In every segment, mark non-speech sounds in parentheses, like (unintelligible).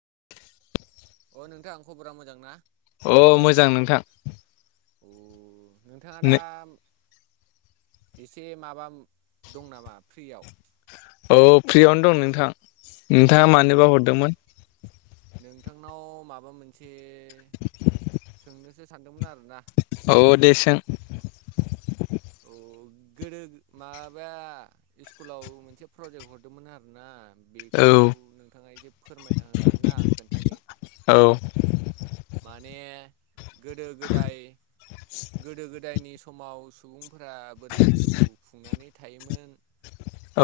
(unintelligible) अ नोंथां आं खबरा मोजां ना? अ मोजां नोंथां नोंथाङा दा एसे माबा दं नामा फ्रियाव औ फ्रियावनो दं नोंथां नोंथाङा आं मानोबा नोंथांनाव हरदोंमोन नोंथांनाव माबा माबा मोनसे सोंनोसो सानदोंमोन आरो अ दे सों औ गोदो माबाया स्कुलाव मोनसे प्रजेक्ट हरदोंमोन आरोना औ बेखौ नोंथाङा एसे फोरमायना हो आरोना आं खोन्थानि औ माने गोदो गोदाय गोदो गोदायनि समाव सुबुं फोरा बोरै जिउ खुंनानै थायोमोन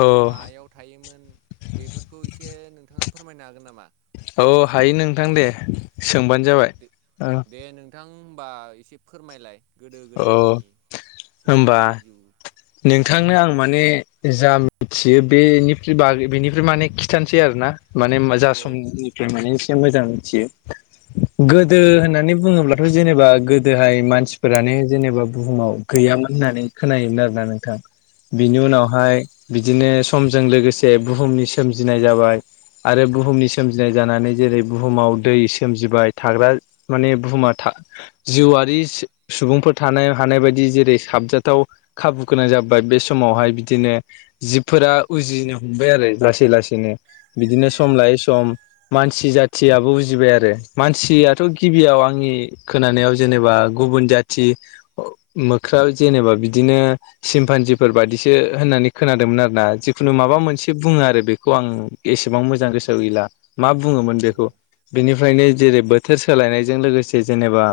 औ मायाव थायोमोन बेफोरखौ एसे नोंथाङा फोरमायनो हागोन नामा? औ हायो नोंथां दे सोंबानो जाबाय होनबा एसे फोरमायलाय गोदो गोदायनि होमबा सुबुंफोरनि जिउ नोंथांनो आं माने जा मिथियो बेनिफ्राय बागै बेनिफ्राय माने खिथानोसै आरो ना माने औ औ जाासनिफ्राय माने एसे मोजां मिथियो गोदो औ होननानै बुङोब्लाथ' जेनेबा गोदोहाय मानसि फोरानो जेनेबा बुहुमाव गैयामोन होननानै खोनायोमोन आरोना नोंथां। औ बिनि औ उनावहाय बिदिनो समजों लोगोसे बुहुमनि सोमजिनाय जाबाय आरो बुहुमनि सोमजिनाय जानानै जेरै बुहुमाव दै सोमजिबाय थाग्रा माने बुहुमा जिउआरि सुबुंफोर थानो हानाय बायदि जेरै साबजाथाव खाबु गोनां जाबाय बे समावहाय बिदिनो जिबफोरा उजिनो हमबाय आरो लासै लासैनो बिदिनो सम औ लायै सम नोंथां मान मानसि जाथियाबो उजिबाय आरो मानसियाथ गिबियाव आंनि खोनानायाव जेनेबा गुबुन जाथि मोख्राव जेनेबा बिदिनो सिमपान्जफोर बायदिसो होन खोनादोंमोन आरो ना जिखुनु मा ओ मोनसे बुङो आरो बे खौ आं औ एसेबां मोजां गोसोआव गैला मा औ बुङोमोन बेखौ बेनिफ्रायनो जेरै बोथोर सोलायनायजों लोगोसे जेनेबा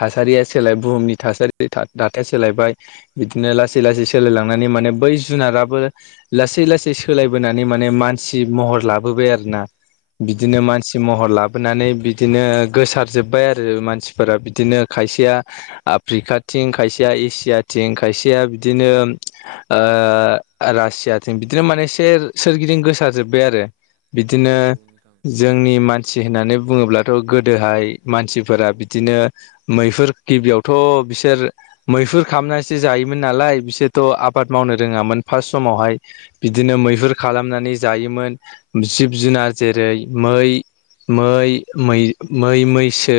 थासारिया सोलाय बुहुमनि थासारि दाथाया सोलायबाय बिदिनो औ लासै लासै सोलायलांनानै माने बै जुनाराबो लासै लासै सोलायबोनानै माने मानसि महर लाबोबाय आरोना औ बिदिनो मानसि महर लाबोनानै बिदिनो गोसार जोब्बाय आरो मानसिफोरा बिदिनो खायसेया आफ्रिकाथिं खायसेया एसियाथिं खायसेया बिदिनो रासियाथिं बिदिनो माने एसे सोरगिदिं गोसार जोबबाय आरो औ बिदिनो औ नोंथां जोंनि मानसि मानसि होननानै बुङोब्लाथ गोदोहाय मानसिफोरा बिदिनो मैहुर गिबियावथ बिसोर मैहुर खालामनानैसो जायोमोन नालाय बिसोरथ' आ आबाद मावनो रोङामोन फारर्स्ट समावहाय औ बिदिनो मैहुर खालामनानै जायोमोन जिब जुनार जेरै मै मै मै मै मैसो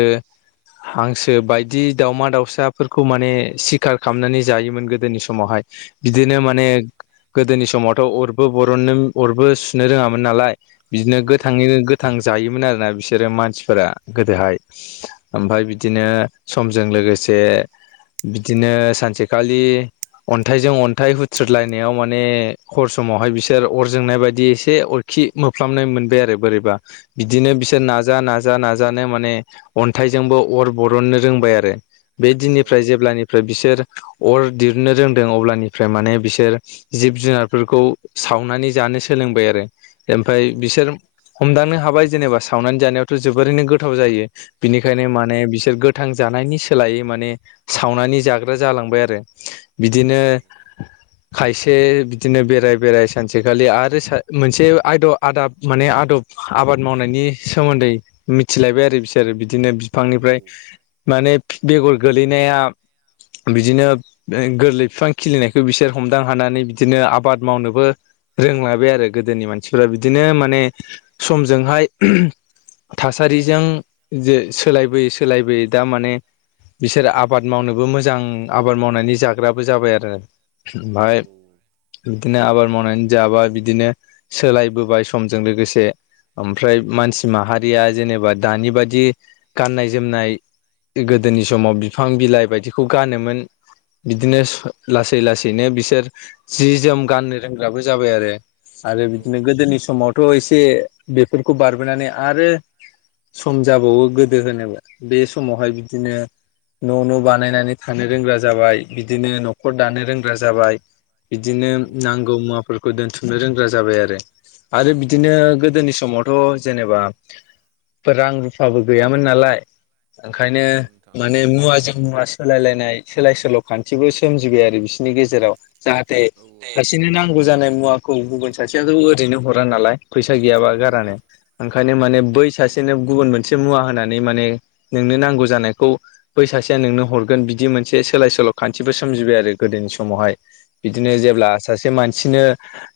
हांसो बायदि दाउमा दाउसाफोरखौ माने सिखार खालामनानै जायोमोन गोदोनि समावहाय बिदिनो औ माने गोदोनि समावथ' अरबो बरननो अरबो सुनो रोंङामोन नालाय बिदिनो औ गोथाङैनो गोथां जायोमोन आरोना बिसोरो मानसिफोरा गोदोहाय ओमफ्राय बिदिनो समजों लोगोसे बिदिनो सानसेखालि अन्थाइजों अन्थाइ हुथ्रोदलायनायाव माने हर समावहाय बिसोर अर जोंनाय बायदि एसे अरखि खि मोफ्लामनाय मोनबाय आरो बोरैबा बिदिनो बिसोर नाजा नाजा नाजानो माने अन्थायजोंबो अर बरननो रोंबाय आरो बे दिननिफ्राय जेब्लानिफ्राय बिसोर अर दिहुननो रोंदों अब्लानिफ्राय माने बिसोर जिब जुनारफोरखौ सावनानै जानो जानो सोलोंबाय आरो ओमफ्राय बिसोर हमदांनो हाबाय जेनेबा सावनानै जानायावथ' जोबोरैनो गोथाव जायो बिनिखायनो माने बिसोर गोथां जानायनि सोलायै माने सावनानै जाग्रा जालांबाय आरो औ बिदिनो औ खायसे बिदिनो बेराय बेराय सानसेखालि आरो मोनसे आदब आदाब माने आदब आबाद मावनायनि सोमोन्दै मिथिलायबाय आरो बिसोर बिदिनो औ बिफांनिफ्राय माने बेगर गोलैनाया बिदिनो गोरलै बिफां खिलिनायखौ बिसोर हमदां हानानै बिदिनो आबाद मावनोबो रोंलाबाय आरो गोदोनि मानसिफ्रा बिदिनो माने समजोंहाय थासारिजों जे सोलायबोयै सोलायबोयै दा माने बिसोर आबाद मावनोबो मोजां आबाद मावनानै जाग्राबो जाबाय आरो औ ओमफ्राय बिदिनो आबाद मावनानै जाबा बिदिनो सोलायबोबाय समजों लोगोसे ओमफ्राय मानसि माहारिया जेनेबा दानि बादि बिदि गाननाय जोमनाय गोदोनि समाव बिफां बिलाइ बायदिखौ गानोमोन बिदिनो लासै लासैनो बिसोर सि जोम गाननो रोंग्राबो जाबाय आरो आरो औ बिदिनो नोंथां गोदोनि समावथ' एसे बेफोरखौ बारबोनानै आरो सम जाबावो गोदो होनोबा बे समावहाय बिदिनो न' न' बानायनानै थानो रोंग्रा जाबाय बिदिनो न'खर दानो रोंग्रा जाबाय औ बिदिनो नांगौ मुवाफोरखौ दोनथुमनो रोंग्रा जाबाय आरो आरो बि बिदिनो औ गोदोनि समावथ' जेनेबा रां रुफाबो गैयामोन नालाय औ ओंखायनो औ नोंथां माने मुवाजों मुवासो सोलायलायनाय सोलाय सोल' खान्थिबो सोमजिबाय आरो बिसोरनि गेजेराव जाहाथे औ ओ औ नोंथां औ सासेनो नांगौ जानाय मुवाखौ गुबुन सासेयाथ' ओरैनो हरा नालाय फैसा गैयाबा गारानो ओंखायनो औ माने बै सासे गुबुन मोन मोनसे मुवा होनानै माने नोंनो नांगौ जानायखौ बै सासेया नोंनो हरगोन बिदि मोनसे सोलाय सोल' खान्थिफोर सोमजिबाय आरो गोदोनि समावहाय बिदिनो जेब्ला सासे मानसिनो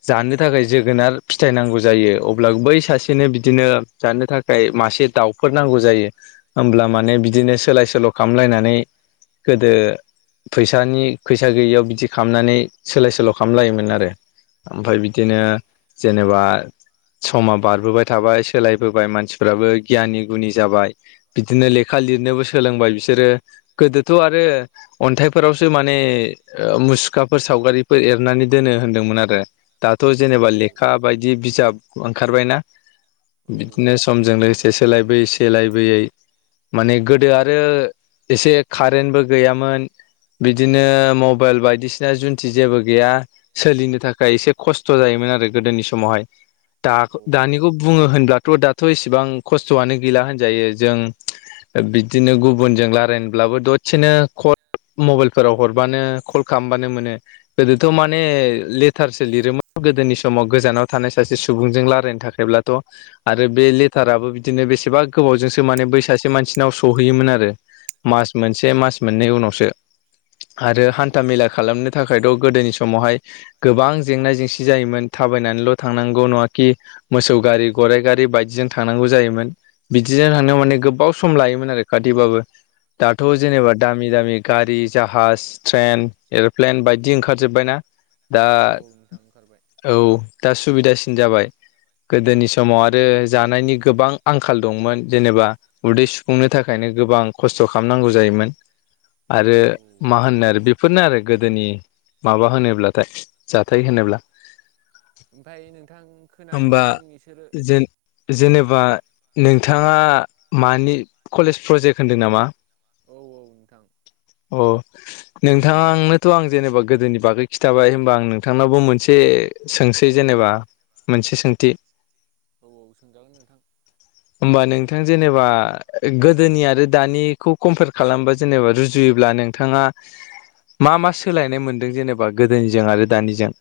जानो थाखाय जोगोनार फिथायाइ नांगौ जायो अब्ला बै सासेनो बिदिनो जानो थाखाय मासे दाउफोर नांगौ जायो ओमब्ला माने बिदिनो सोलाय सोल' खालामलायनानै गोदो फैसानि फैसा गैयियाव बिदि खालामनानै सोलाय सोल' खालामलायोमोन आरो ओमफ्राय बिदिनो जेनेबा समा बारबोबाय थाबाय सोलायबोबाय मानसिफ्राबो गियानि गुनि जाबाय बिदिनो लेखा लिरनोबो सोलोंबाय बिसोरो गोदोथ' आरो अन्थाय फोरवसो माने मु खाफोर सावगारिफोर एरनानै दोनो होनदोंमोन आरो दाथ' औ जेनेबा नोंथां लेखा बायदि बिजाब ओंखारबायना बिदिनो समजों ओंखारबाय लोगोसे सोलाय ओंखारनायालाय लायबोयै माने गोदो आरो एसे कारेन्टबो गैयामोन बिदिनो मबाइल बायदिसिना जुन्थि जेबो गैया सोलिनो थाखाय एसे खस्थ' जायोमोन गोदोनि समावहाय औ दानिखौ बुङो होनब्लाथ' दाथ' एसेबां ख स्थ'आनो गैला होनजायो जों बिदिनो गुबुनजों रायलायनोब्लाबो दसेनो खद मबाइलफोराव हरबानो कल खालामबानो मोनो गोदोथ' माने लेथारसो लिरोमोन गोदोनि समाव गोजानाव थानाय सासे सुबुंजों रायलायनो थाखायब्लाथ' आरो बे लेटाराबो बि बिदिनो बेसेबा गोबावजोंसो माने बै सासे मानसिनाव सहैयोमोन आरो। मास मोनसे मास मोननै उनावसो आरो नंगौ नामा नोंथां हान्थामेला खालामनो थाखायथ'। गोदोनि समावहाय गोबां जेंना जेंसि जायोमोन थाबायनानैल' थांनांगौ नङाखि। मोसौ गारि गराइ गारि बायदिजों थांनांगौ जायोमोन। बिदिजोंनो थांनायाव माने गोबाव सम लायोमोन आरो खाथिबाबो। दाथ' औ जेनेबा नोंथां। दामि दामि गारि। जाहाज ट्रेन एर'प्लेन बायदि ओंखारजोबबाय ना। दा औ औ नोंथां ओंखारबाय औ दा सुबिदासि। जाबाय गोदोनि समाव आरो जानायनि गोबां आंखाल दंमोन जेनेबा उदै सुफुंनो थाखायनो गोबां खस्थ' खालामनांगौ जायोमोन। आरो औ। मा होनो आरो बे बफोरनो आरो गोदोनि माबा होनोब्लाथाय जाथाय होनोब्ला। ओमफ्राय नोंथां खोनानो होमबा मोनदों बिसोरो। जेन जेनेबा नोंथाङा मानि कलेज प्रजेक्ट होन्दों नामा? औ औ नोंथां अ नोंथांनोथ' आं जेनेबा गोदोनि बागै खिथाबाय होमबा आं नोंथांनावाबो मोनसे सोंसै जेनेबा। एबा मोनसे सोंथि। औ औ सोंजागोन नोंथां। (inaudible) होमबा नोंथां जेनेबा गोदोनि आरो दानिखौ कम्पेयार खालामबा जेनेबा रुजुयोब्लानो। नोंथाङा मा मा सोलायनाय मोन्दों जेनेनोबा गोदोनिजों आरो दानिजों।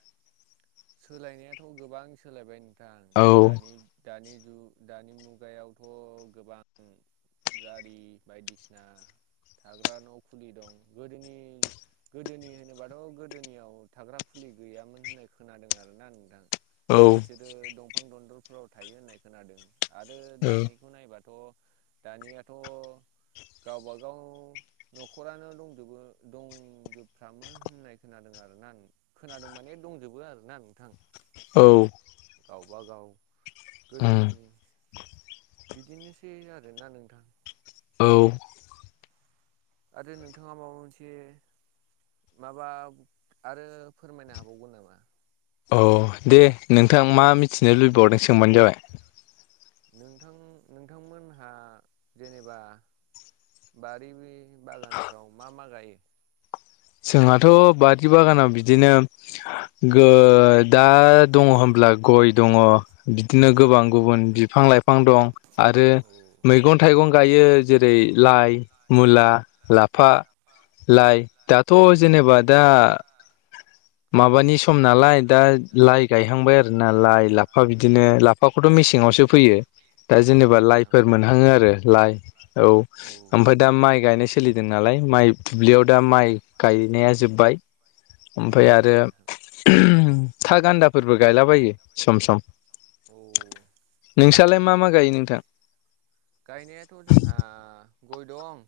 सोलायनायाथ' गोबां सोलायबाय नोंथां औ दानि दानि जुग दानि मुगायावथ' गोबां गारि बायदिसिना। थाग्रा न'खुलि दं गोदोनि गोदोनि होनोबाथ' गोदोनियाव थाग्रा खुलि गैयामोन होननाय खोनादों आरोना नोंथां औ बिसोरो दंफां दन्दरफ्राव थायो होननाय खोनादों। आरो औ दानिखौ नायबाथ' दानियाथ' गावबागाव न'खरानो दंजोबो दंजोबफ्रामो होननाय खोनादों। आरो ना खोनादों माने दंजोबो आरो ना नोंथां। औ गावबागाव उम गोदोनि बिदिनोसै आरोना नोंथां। औ आरो नोंथाङा माबा मोनसे माबा आरो फोरमायनो हाबावगोन नामा? औ दे नोंथां मा मिथिनो लुबैबावदों सोंबानो जाबाय। नोंथां नोंथांमोनहा जेनेबा बारिनि बागानफ्राव मा मा गायो? जोंहाथ' बारि बागानाव बिदिनो गो दा दङ होमब्ला। गय दङ बिदिनो गोबां गुबुन बि। फां लाइफां दं आरो औ मैगं थाइगंं। गायो जेरै लाइ मुला लाफा लाइ। दाथ' जेनेबा दा माबानि। सम नालाय दा लाइ गायहांबाय आरोना लाइ लाफा बिदिनो लाफाखौथ' मेसेङावसो फैयो। दा औ जेनेबा नोंथां औ लाइफोर मोनहाङो आरो लाइ औ ओमफ्राय दा माइ गायनाय सोलिदों नालाय। माय। दुब्लियाव दा माइ गायनाया जोबबाय औ ओमफ्राय औ आरो। नोंथां था गान्दाफोरबो गायलाबायो सम सम। औ नोंसि नालाय मा मा गायो नोंथां? गायनायाथ' जोंहा गय दं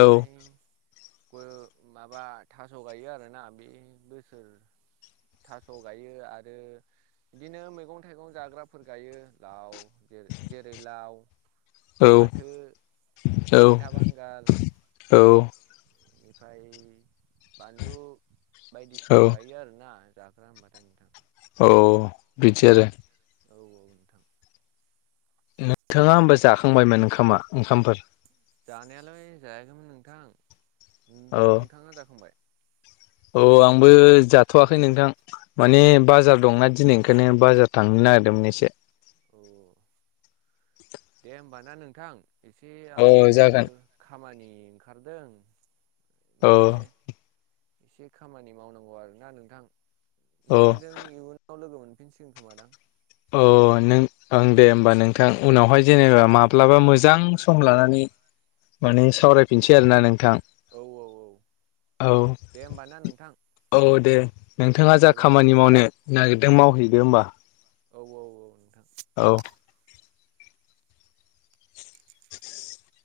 औ गय माबा थास' गायो आरो ना। बे बोसोर थास' गायो आरो बिदिनो मैगं थाइगं जाग्राफोर गायो लाव जेरै जेरै लाव। औ फाथो औ मैथा औ। बेनिफाय बानलु औ बायदिसिना गायो आरो ना। जाग्रा होनबाथाय नोंथां। औ बिदि आरो औ औ नोंथां। नोंथाङा होमबा जाखांबायमोन ओंखामा ओंखामफोर? जानायालाय जायाखैमोन नोंथां। नोंथाङा जाखांबाय? अ आंबो जाथ'वाखै नोंथां माने बाजार दंना दिनै ओंखायनो बाजार थांनो ना गिरदोंमोन एसे। औ दे होमबा ना नोंथां। एसे औ आंनाबो जागोन खामानि ओंखारदों। औ माने एसे खामानि मावनांगौ आरो ना नोंथां। औ नोंथांजों इयुनाव लोगो मोनफिनसिगोन खोमा दां? अ नों ओं दे होमबा नोंथां उनावहाय जेनेबा माब्लाबा मोजां सम लानानै माने सावरायफिनसै आरो ना नों थां औ औ औ औ दे होमबा ना नोंथां औ दे। नोंथाङा जा बाय बाय खामानि मावनो नागिरदों मावहैदो होमबा। औ औ औ नोंथां। औ। (inaudible)